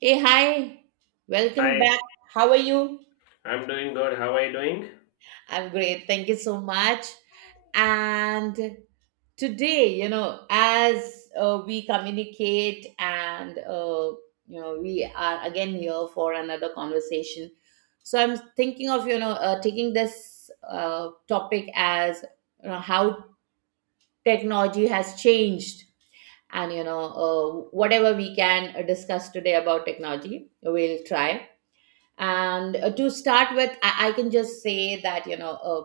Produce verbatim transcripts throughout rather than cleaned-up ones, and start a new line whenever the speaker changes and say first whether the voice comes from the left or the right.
right: Hey, hi. Welcome
left: Hi,
right: back. How are you?
left: I'm doing good. How are you doing?
right: I'm great. Thank you so much. And today, you know, as uh, we communicate and, uh, you know, we are again here for another conversation. So I'm thinking of, you know, uh, taking this uh, topic as, you know, how technology has changed. And, you know, uh, whatever we can uh, discuss today about technology, we'll try. And uh, to start with, I, I can just say that, you know, uh,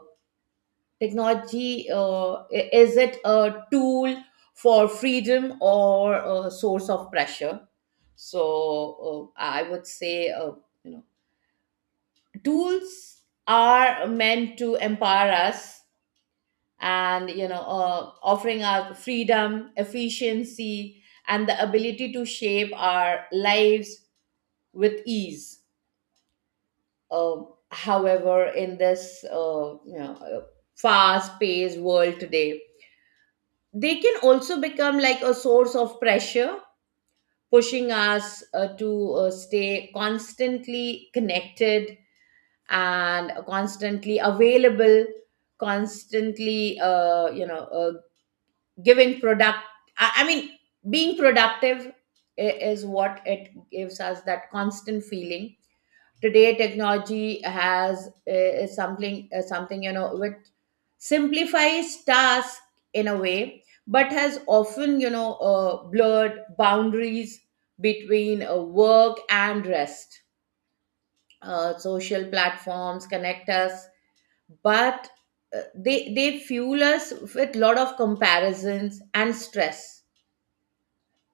right: technology uh, i- is it a tool for freedom or a source of pressure? So uh, I would say, uh, you know, tools are meant to empower us and, you know, uh, offering us freedom, efficiency, and the ability to shape our lives with ease. Uh, However, in this uh, you know uh, fast-paced world today, they can also become like a source of pressure, pushing us uh, to uh, stay constantly connected and constantly available, constantly uh, you know uh, giving product. I, I mean, being productive i- is what it gives us that constant feeling. Today technology has uh, is something uh, something, you know, which simplifies tasks in a way, but has often, you know uh, blurred boundaries between uh, work and rest. Uh, social platforms connect us, but uh, they they fuel us with lot of comparisons and stress.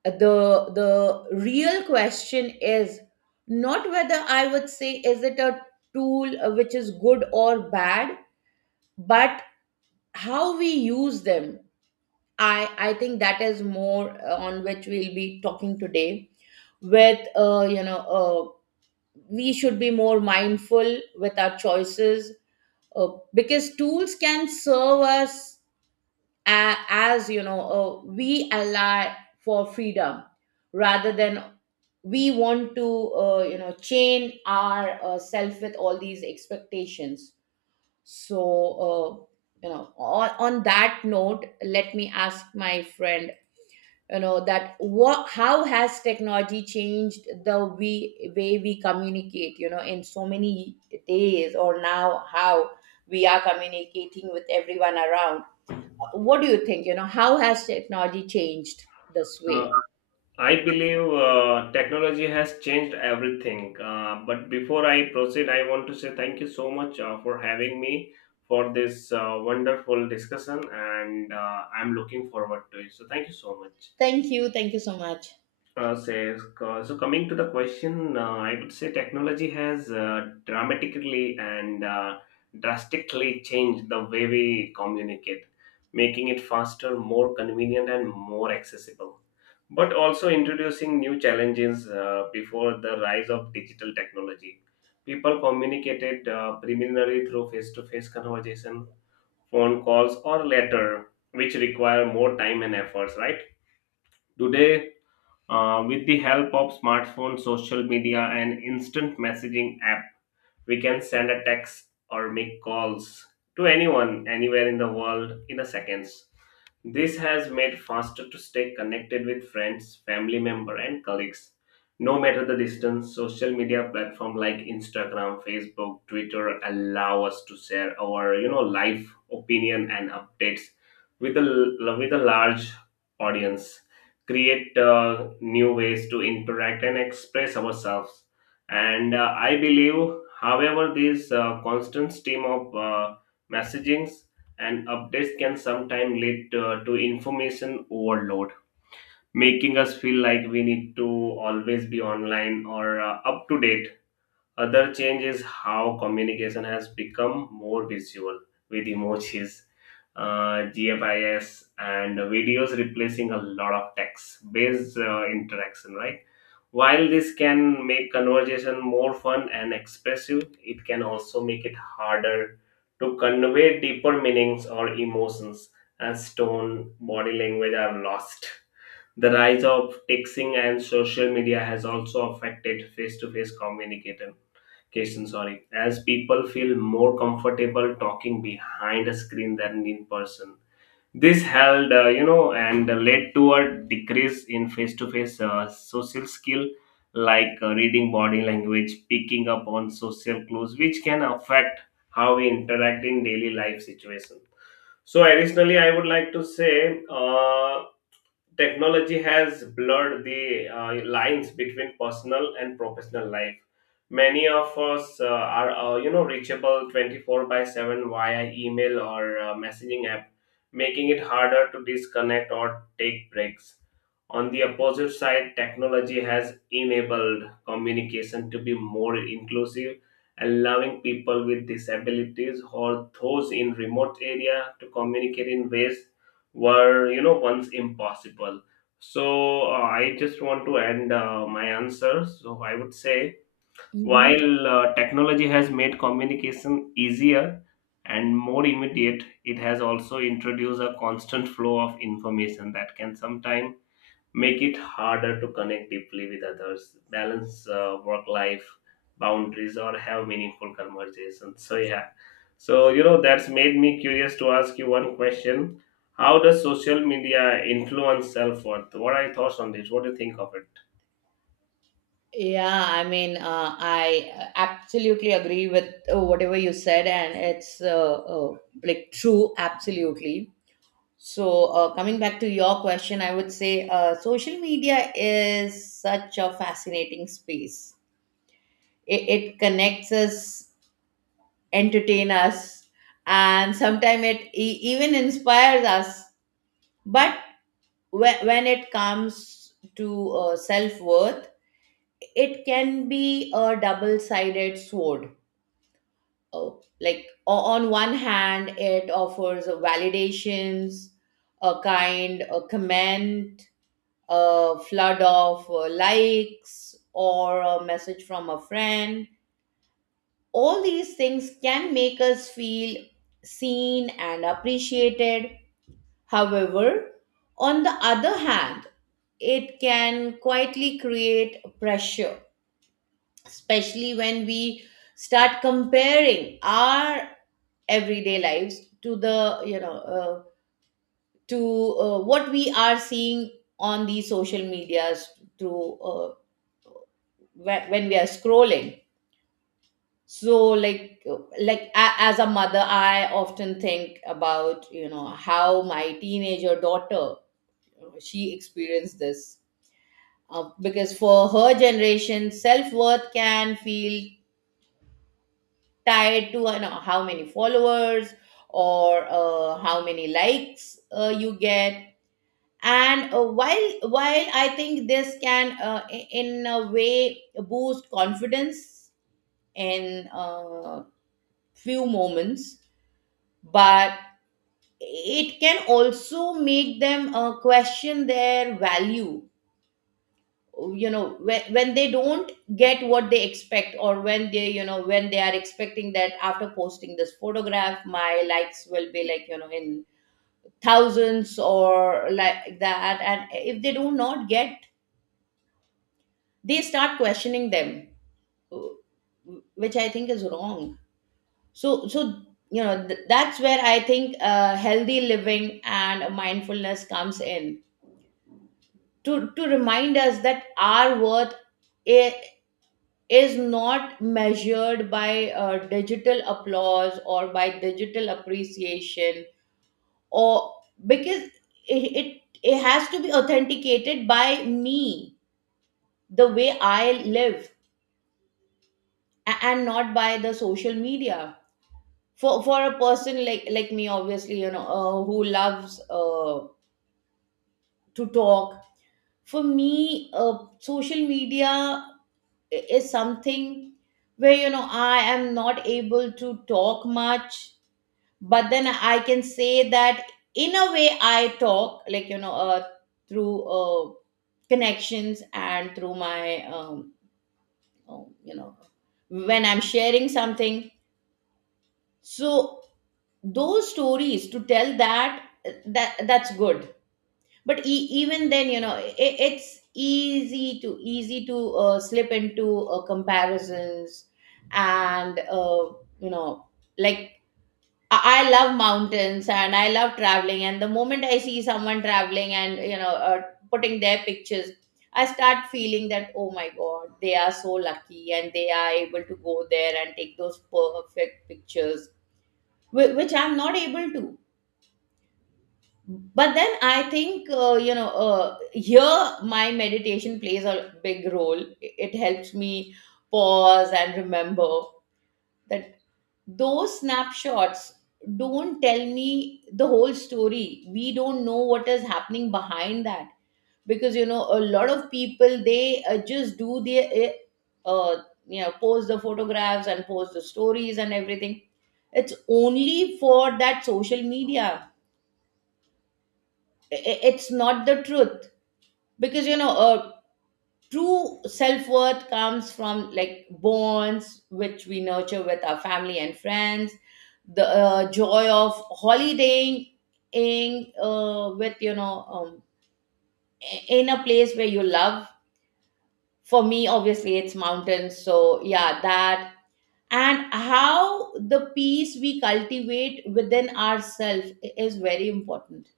right: The the real question is not, whether I would say, is it a tool uh, which is good or bad, but how we use them. I i think that is more uh, on which we'll be talking today. With uh, you know uh, we should be more mindful with our choices, uh, because tools can serve us, a- as you know, uh, we ally for freedom, rather than we want to uh, you know, chain our uh, self with all these expectations. So uh, you know, on, on that note, let me ask my friend, you know, that what, how has technology changed the we, way we communicate, you know, in so many days, or now how we are communicating with everyone around. What do you think, you know, how has technology changed this way?
left: Uh, I believe uh, technology has changed everything. Uh, but before I proceed, I want to say thank you so much uh, for having me for this uh, wonderful discussion, and uh, I'm looking forward to it. So, thank you so much.
right: Thank you, thank you so much.
left: Uh, says, uh, so coming to the question, uh, I would say technology has uh, dramatically and uh, drastically changed the way we communicate, making it faster, more convenient, and more accessible. But also introducing new challenges, uh, before the rise of digital technology. People communicated uh, preliminarily through face to face conversation, phone calls, or letter, which require more time and efforts, right? Today, uh, with the help of smartphone, social media, and instant messaging app, we can send a text or make calls to anyone, anywhere in the world in a seconds. This has made faster to stay connected with friends, family member and colleagues. No matter the distance, social media platform like Instagram, Facebook, Twitter allow us to share our, you know, life, opinion and updates with a with a large audience. Create uh, new ways to interact and express ourselves and uh, I believe, however, this uh, constant stream of uh, messagings and updates can sometimes lead to, to information overload, making us feel like we need to always be online or uh, up to date. Other change is how communication has become more visual with emojis, uh, G F I S, and videos replacing a lot of text-based uh, interaction, right? While this can make conversation more fun and expressive, it can also make it harder to convey deeper meanings or emotions as tone, body language are lost. The rise of texting and social media has also affected face to face communication. Question. Sorry, as people feel more comfortable talking behind a screen than in person. This held, uh, you know, and led to a decrease in face to face social skill like uh, reading body language, picking up on social clues, which can affect how we interact in daily life situations. So, additionally, I would like to say, uh, technology has blurred the uh, lines between personal and professional life. Many of us uh, are, uh, you know, reachable twenty-four by seven via email or uh, messaging app, making it harder to disconnect or take breaks. On the opposite side, technology has enabled communication to be more inclusive, allowing people with disabilities or those in remote area to communicate in ways were, you know, once impossible. So uh, I just want to end uh, my answer. So I would say
right: Hmm.
left: while uh, technology has made communication easier and more immediate, it has also introduced a constant flow of information that can sometimes make it harder to connect deeply with others, balance uh, work life boundaries, or have meaningful conversations. So, yeah. So, you know, that's made me curious to ask you one question. How does social media influence self worth? What are your thoughts on this? What do you think of it?
right: Yeah, I mean, uh, I absolutely agree with uh, whatever you said, and it's uh, uh, like true, absolutely. So uh, coming back to your question, I would say uh, social media is such a fascinating space. It, it connects us, entertain us, and sometimes it e- even inspires us. But when, when it comes to uh, self worth, it can be a double sided sword. Oh, like o- on one hand, it offers uh, validations, a kind, a comment, a flood of uh, likes, or a message from a friend. All these things can make us feel seen and appreciated. However, on the other hand, it can quietly create pressure, especially when we start comparing our everyday lives to the, you know, uh, to uh, what we are seeing on the social medias through uh, whe- when we are scrolling. So, like, uh, like a- as a mother, I often think about, you know, how my teenager daughter, uh, she experienced this. Uh, because for her generation, self worth can feel tied to, you know, how many followers or uh, how many likes uh, you get. And uh, while while I think this can uh, i- in a way boost confidence in uh, few moments, but it can also make them uh, question their value, you know, when, when they don't get what they expect, or when they, you know, when they are expecting that after posting this photograph my likes will be like, you know, in thousands or like that, and if they do not get, they start questioning them, which I think is wrong. So so you know, th- that's where I think uh, healthy living and mindfulness comes in to to remind us that our worth i- is not measured by uh, digital applause or by digital appreciation, or, because it, it it has to be authenticated by me, the way I live, a- and not by the social media. For for a person like like me, obviously, you know, uh, who loves uh, to talk, for me, uh, social media i- is something where, you know, I am not able to talk much. But then I can say that in a way I talk like, you know, uh, through uh, connections and through my um, um, you know, when I'm sharing something. So those stories to tell that that that's good. But e- even then, you know, I it's easy to easy to uh, slip into uh, comparisons and uh, you know, like, I I love mountains and I love traveling. And the moment I see someone traveling and, you know, uh, putting their pictures, I start feeling that, oh my god, they are so lucky and they are able to go there and take those perfect pictures, whi- which I'm not able to. But then I think uh, you know uh, here my meditation plays a big role. It it helps me pause and remember that those snapshots don't tell me the whole story. We don't know what is happening behind that, because, you know, a lot of people, they uh, just do their uh, uh, you know, post the photographs and post the stories and everything. It's only for that social media. I- I- it's not the truth, because, you know, uh, true self-worth comes from like bonds which we nurture with our family and friends, the uh, joy of holidaying in, uh, with, you know um, i- in a place where you love. For me, obviously, it's mountains, so yeah, that, and how the peace we cultivate within ourselves i- is very important.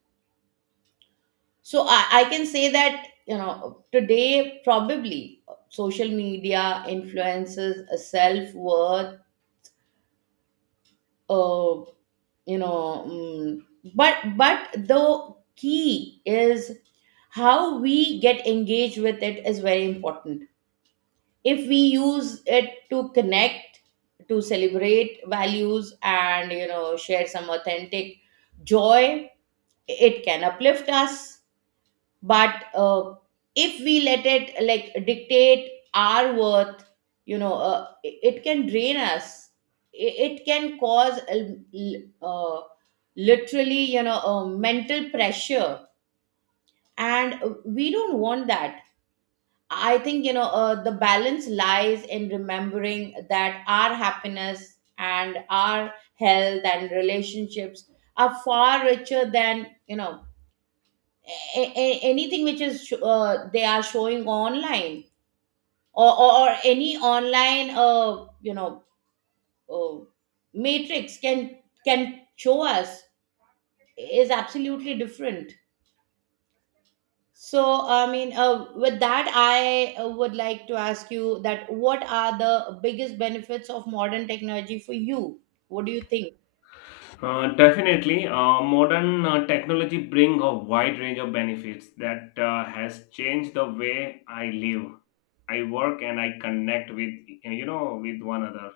right: So I, I can say that, you know, today probably social media influences a self-worth, uh, you know, mm, but but the key is how we get engaged with it is very important. If we use it to connect, to celebrate values and, you know, share some authentic joy, it can uplift us. But uh, if we let it like dictate our worth, you know, uh, it, it can drain us it, it can cause a l- uh, literally, you know, uh, mental pressure, and uh, we don't want that. I think, you know, uh, the balance lies in remembering that our happiness and our health and relationships are far richer than, you know, a- a- anything which is sh- uh, they are showing online, or, or, or any online, uh, you know uh, matrix can can show us, is absolutely different. So I mean, uh, with that I uh, would like to ask you that what are the biggest benefits of modern technology for you? What do you think?
left: Uh, definitely, uh, modern uh, technology bring a wide range of benefits that uh, has changed the way I live, I work, and I connect with, uh, you know, with one another.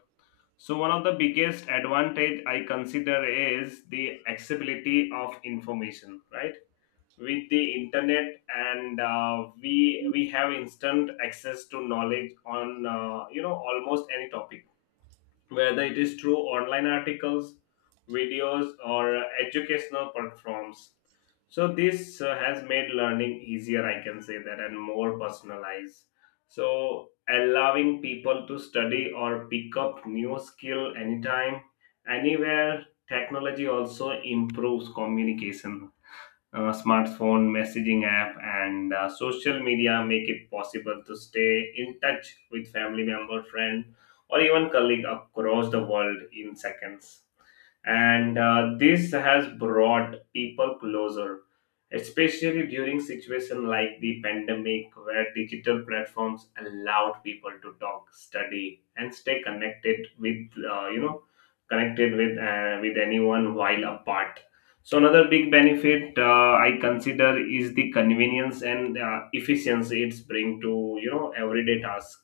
left: So one of the biggest advantage I consider is the accessibility of information. Right, with the internet, and uh, we we have instant access to knowledge on, uh, you know, almost any topic, whether it is through online articles, videos, or uh, educational platforms. So this uh, has made learning easier, I can say that, and more personalized. So allowing people to study or pick up new skill anytime, anywhere. Technology also improves communication, uh, smartphone messaging app and uh, social media make it possible to stay in touch with family member friend or even colleague across the world in seconds, and uh, this has brought people closer, especially during situations like the pandemic where digital platforms allowed people to talk study and stay connected with, uh, you know connected with uh, with anyone while apart. So another big benefit, uh, I consider is the convenience and uh, efficiency it's bring to, you know, everyday tasks.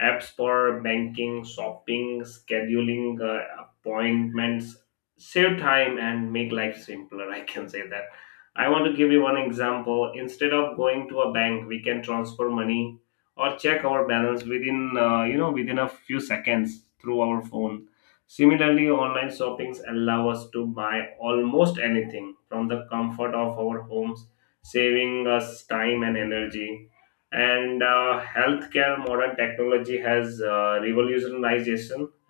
left: Apps for banking, shopping, scheduling, uh, appointments save time and make life simpler. I can say that. I want to give you one example. Instead of going to a bank, we can transfer money or check our balance within, uh, you know within a few seconds through our phone. Similarly, online shoppings allow us to buy almost anything from the comfort of our homes, saving us time and energy. And uh, healthcare, modern technology has uh, revolutionized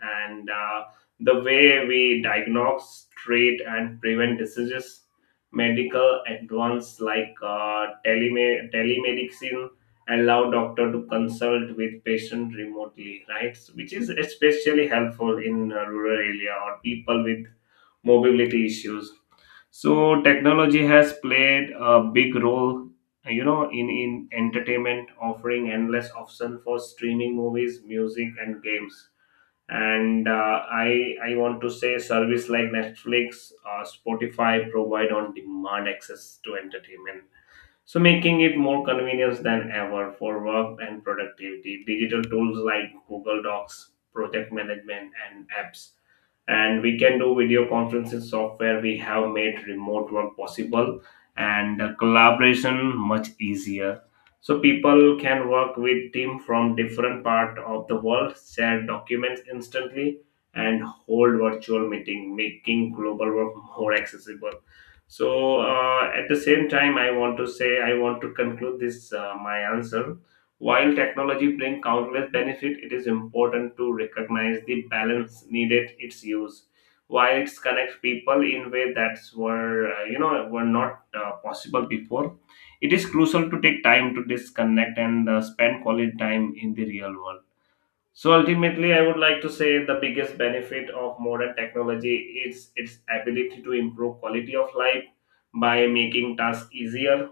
left: and uh, the way we diagnose, treat, and prevent diseases. Medical advance like uh, teleme- telemedicine allow doctor to consult with patient remotely, right, which is especially helpful in uh, rural area or people with mobility issues. So technology has played a big role, you know, in in entertainment, offering endless option for streaming movies music and games. And uh, i i want to say service like Netflix or Spotify provide on demand access to entertainment, so making it more convenient than ever for work and productivity. Digital tools like Google Docs, project management, and apps. And we can do video conferencing software. We have made remote work possible and the collaboration much easier. So people can work with team from different part of the world, share documents instantly, and hold virtual meeting, making global work more accessible. So uh, at the same time, I want to say I want to conclude this, uh, my answer. While technology brings countless benefit, it is important to recognize the balance needed its use. While it connects people in way that were, uh, you know were not uh, possible before, it is crucial to take time to disconnect and uh, spend quality time in the real world. So ultimately, I would like to say the biggest benefit of modern technology is its ability to improve quality of life by making tasks easier,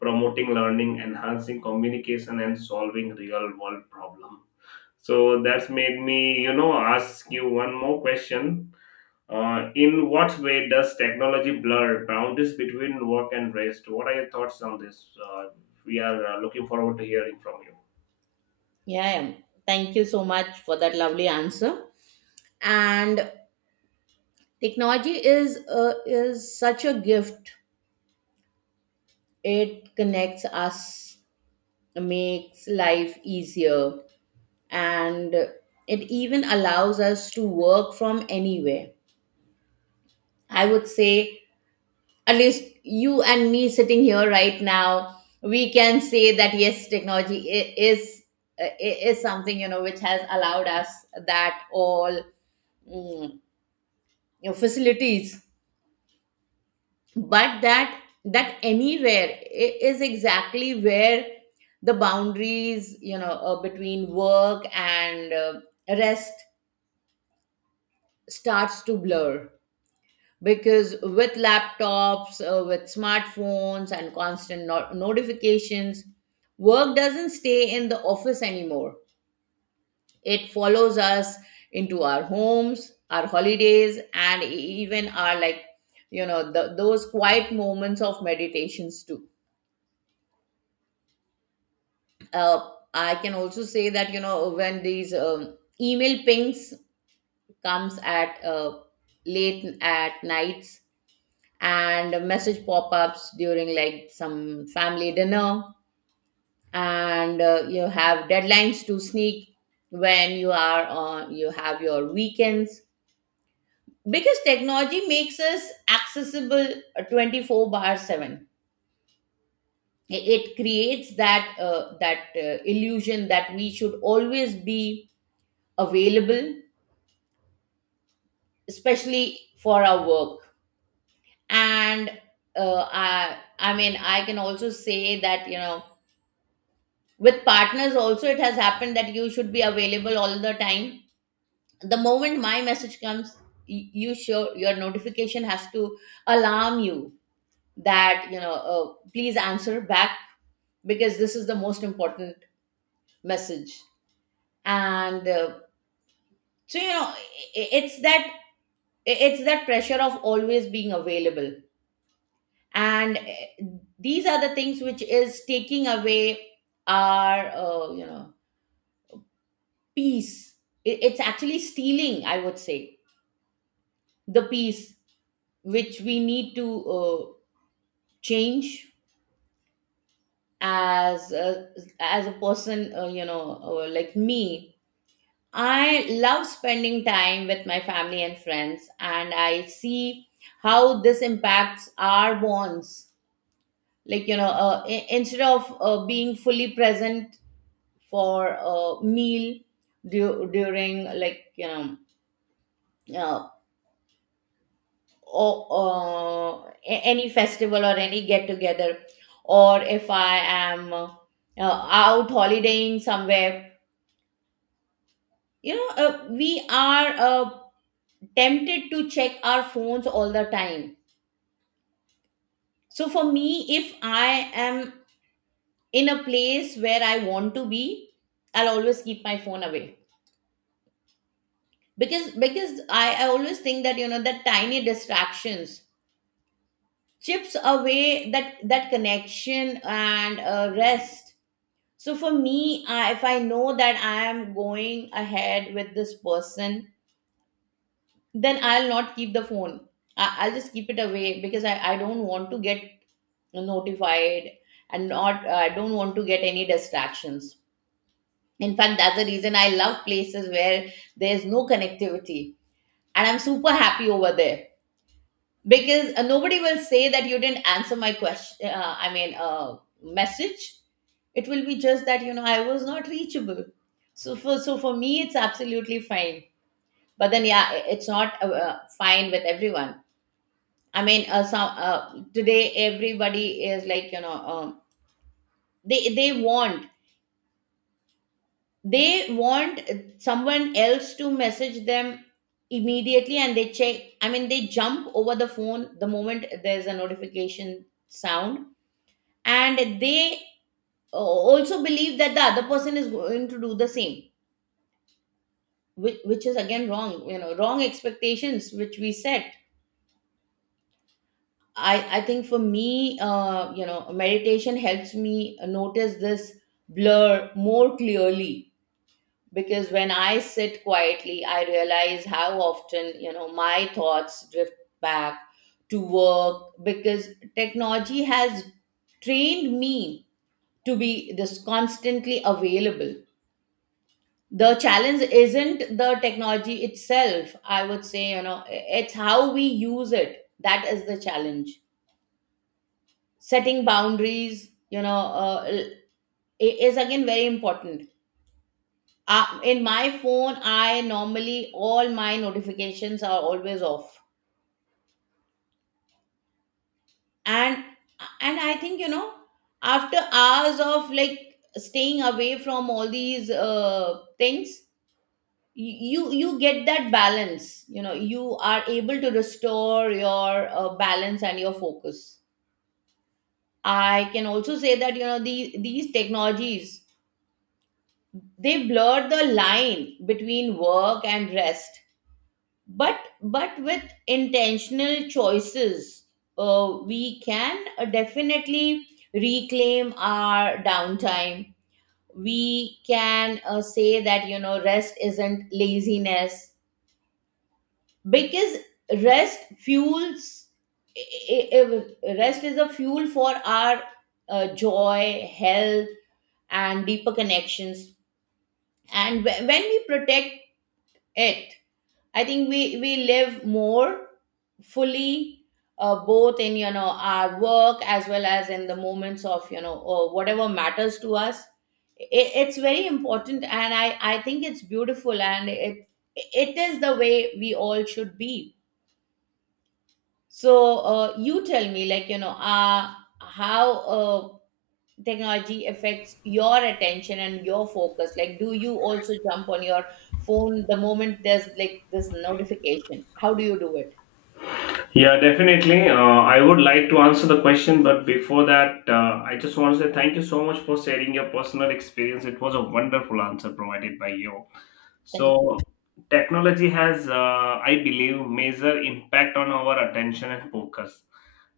left: promoting learning, enhancing communication, and solving real world problems. So that's made me, you know, ask you one more question. Uh, in what way does technology blur boundaries between work and rest? What are your thoughts on this? Uh, we are uh, looking forward to hearing from you.
right: Yeah, yeah. Thank you so much for that lovely answer. And technology is uh, is such a gift. It connects us, makes life easier, and it even allows us to work from anywhere. I would say at least you and me sitting here right now, we can say that yes, technology i- is i- is something, you know, which has allowed us that all, mm, you know, facilities. But that, that anywhere i- is exactly where the boundaries, you know, uh, between work and uh, rest, starts to blur, because with laptops uh, with smartphones and constant no- notifications, work doesn't stay in the office anymore. It follows us into our homes, our holidays, and e- even our like, you know, the, those quiet moments of meditations too. uh, I can also say that, you know, when these um, email pings comes at uh, late at nights, and message pop-ups during like some family dinner, and uh, you have deadlines to sneak when you are on, you have your weekends, because technology makes us accessible uh, twenty four bar seven. It it creates that uh, that uh, illusion that we should always be available, especially for our work. And uh, i i mean, I can also say that, you know, with partners also, it has happened that you should be available all the time. The moment my message comes, y- you show your notification has to alarm you that, you know, uh, please answer back, because this is the most important message. And uh, so you know, i- i- it's that, it's that pressure of always being available. And eh, these are the things which is taking away our, uh, you know, peace. It- it's actually stealing, I would say, the peace, which we need to uh, change. as a, as a person, uh, you know, uh, like me, I love spending time with my family and friends, and I see how this impacts our bonds. Like, you know, uh, i- instead of uh, being fully present for a meal, du- during like, you know, uh, or, uh, a- any festival or any get together, or if I am uh, out holidaying somewhere, you know, uh, we are uh, tempted to check our phones all the time. So for me, if I am in a place where I want to be, I'll always keep my phone away, because because i, I always think that you know the tiny distractions chips away that that connection and uh, rest. So for me, I, if I know that I am going ahead with this person, then I'll not keep the phone. I, I'll just keep it away because i, I don't want to get notified, and not uh, I don't want to get any distractions. In fact, that's the reason I love places where there's no connectivity and I'm super happy over there. Because uh, nobody will say that you didn't answer my question, uh, I mean, uh, message. It will be just that you know I was not reachable. So for so for me it's absolutely fine. But then yeah, i- it's not uh, uh, fine with everyone. I mean, uh, some uh, today everybody is like you know, um, they they want they want someone else to message them immediately and they check. I mean, they jump over the phone the moment there's a notification sound. And they uh, also believe that the other person is going to do the same, which, which is again wrong, you know, wrong expectations which we set. I i think for me, uh you know, meditation helps me notice this blur more clearly, because when I sit quietly I realize how often you know my thoughts drift back to work, because technology has trained me to be this constantly available. The challenge isn't the technology itself, I would say, you know, it's how we use it that is the challenge. Setting boundaries, you know, uh, l- i- is again very important. Uh, in my phone I normally, all my notifications are always off. And and I think you know, after hours of like staying away from all these uh, things, you you get that balance. You know, you are able to restore your uh, balance and your focus. I can also say that you know the, these technologies, they blur the line between work and rest. But but with intentional choices, uh, we can uh, definitely reclaim our downtime. We can uh, say that you know rest isn't laziness, because rest fuels, i- i- rest is a fuel for our uh, joy, health, and deeper connections. And wh- when we protect it, I think we we live more fully, uh, both in you know our work as well as in the moments of you know uh, whatever matters to us. I- it's very important, and i i think it's beautiful, and it it is the way we all should be. So uh, you tell me, like, you know, uh, how uh, technology affects your attention and your focus. Like, do you also jump on your phone the moment there's like this notification? How do you do it?
left: Yeah, definitely. Uh, I would like to answer the question, but before that, uh, I just want to say thank you so much for sharing your personal experience. It was a wonderful answer provided by you.
right: Thank you.
left: So, technology has, uh, I believe, major impact on our attention and focus,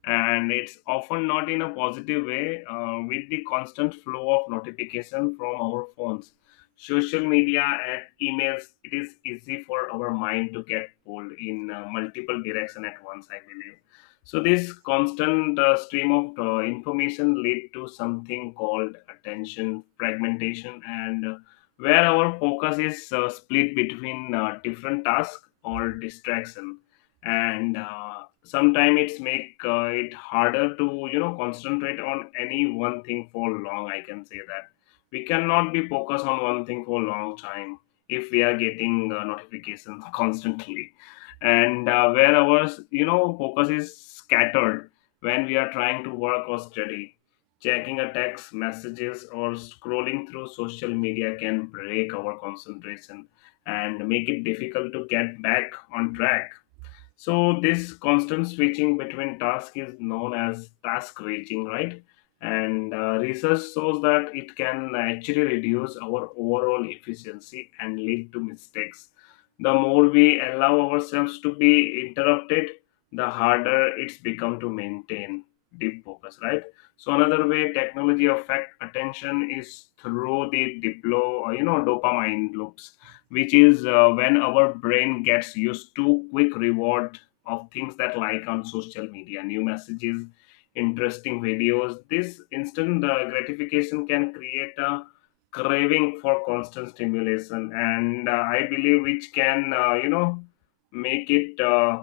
left: and it's often not in a positive way uh, with the constant flow of notification from our phones, social media and emails. It is easy for our mind to get pulled in, uh, multiple direction at once, I believe. So this constant uh, stream of uh, information lead to something called attention fragmentation, and uh, where our focus is uh, split between uh, different tasks or distraction, and uh, sometimes it's make uh, it harder to, you know, concentrate on any one thing for long. I can say that we cannot be focused on one thing for a long time if we are getting uh, notifications constantly, and uh, where our, you know, focus is scattered. When we are trying to work or study, checking a text messages or scrolling through social media can break our concentration and make it difficult to get back on track. So this constant switching between tasks is known as task reaching, right? And uh, research shows that it can actually reduce our overall efficiency and lead to mistakes. The more we allow ourselves to be interrupted, the harder it's become to maintain deep focus, right? So another way technology affect attention is through the diplo, you know, dopamine loops, which is uh, when our brain gets used to quick reward of things that like on social media, new messages, interesting videos. This instant uh, gratification can create a craving for constant stimulation, and uh, I believe which can, uh, you know, make it uh,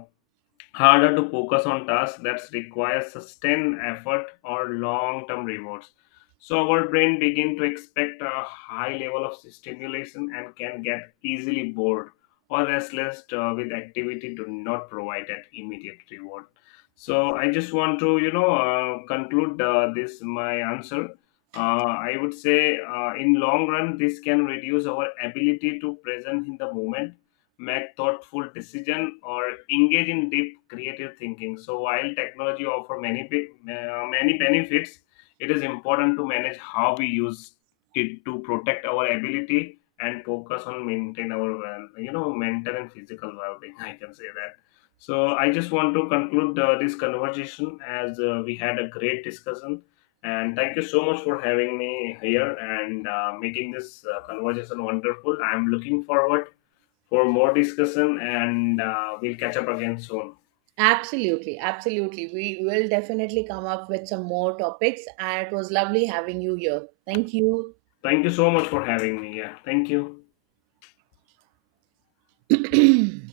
left: harder to focus on tasks that require sustained effort or long-term rewards. So our brain begin to expect a high level of stimulation and can get easily bored or restless uh, with activity do not provide that immediate reward. So I just want to, you know, uh, conclude uh, this my answer. Uh, I would say uh, in long run this can reduce our ability to present in the moment, make thoughtful decision or engage in deep creative thinking. So while technology offer many be- uh, many benefits, it is important to manage how we use it to protect our ability and focus on maintain our well, you know, mental and physical well-being. I can say that. So I just want to conclude uh, this conversation, as uh, we had a great discussion, and thank you so much for having me here, and uh, making this uh, conversation wonderful. I'm looking forward for more discussion, and uh, we'll catch up again soon.
right: Absolutely, absolutely. We will definitely come up with some more topics, and it was lovely having you here. Thank
left: Thank you so much for having me. Yeah, thank you.
right: you.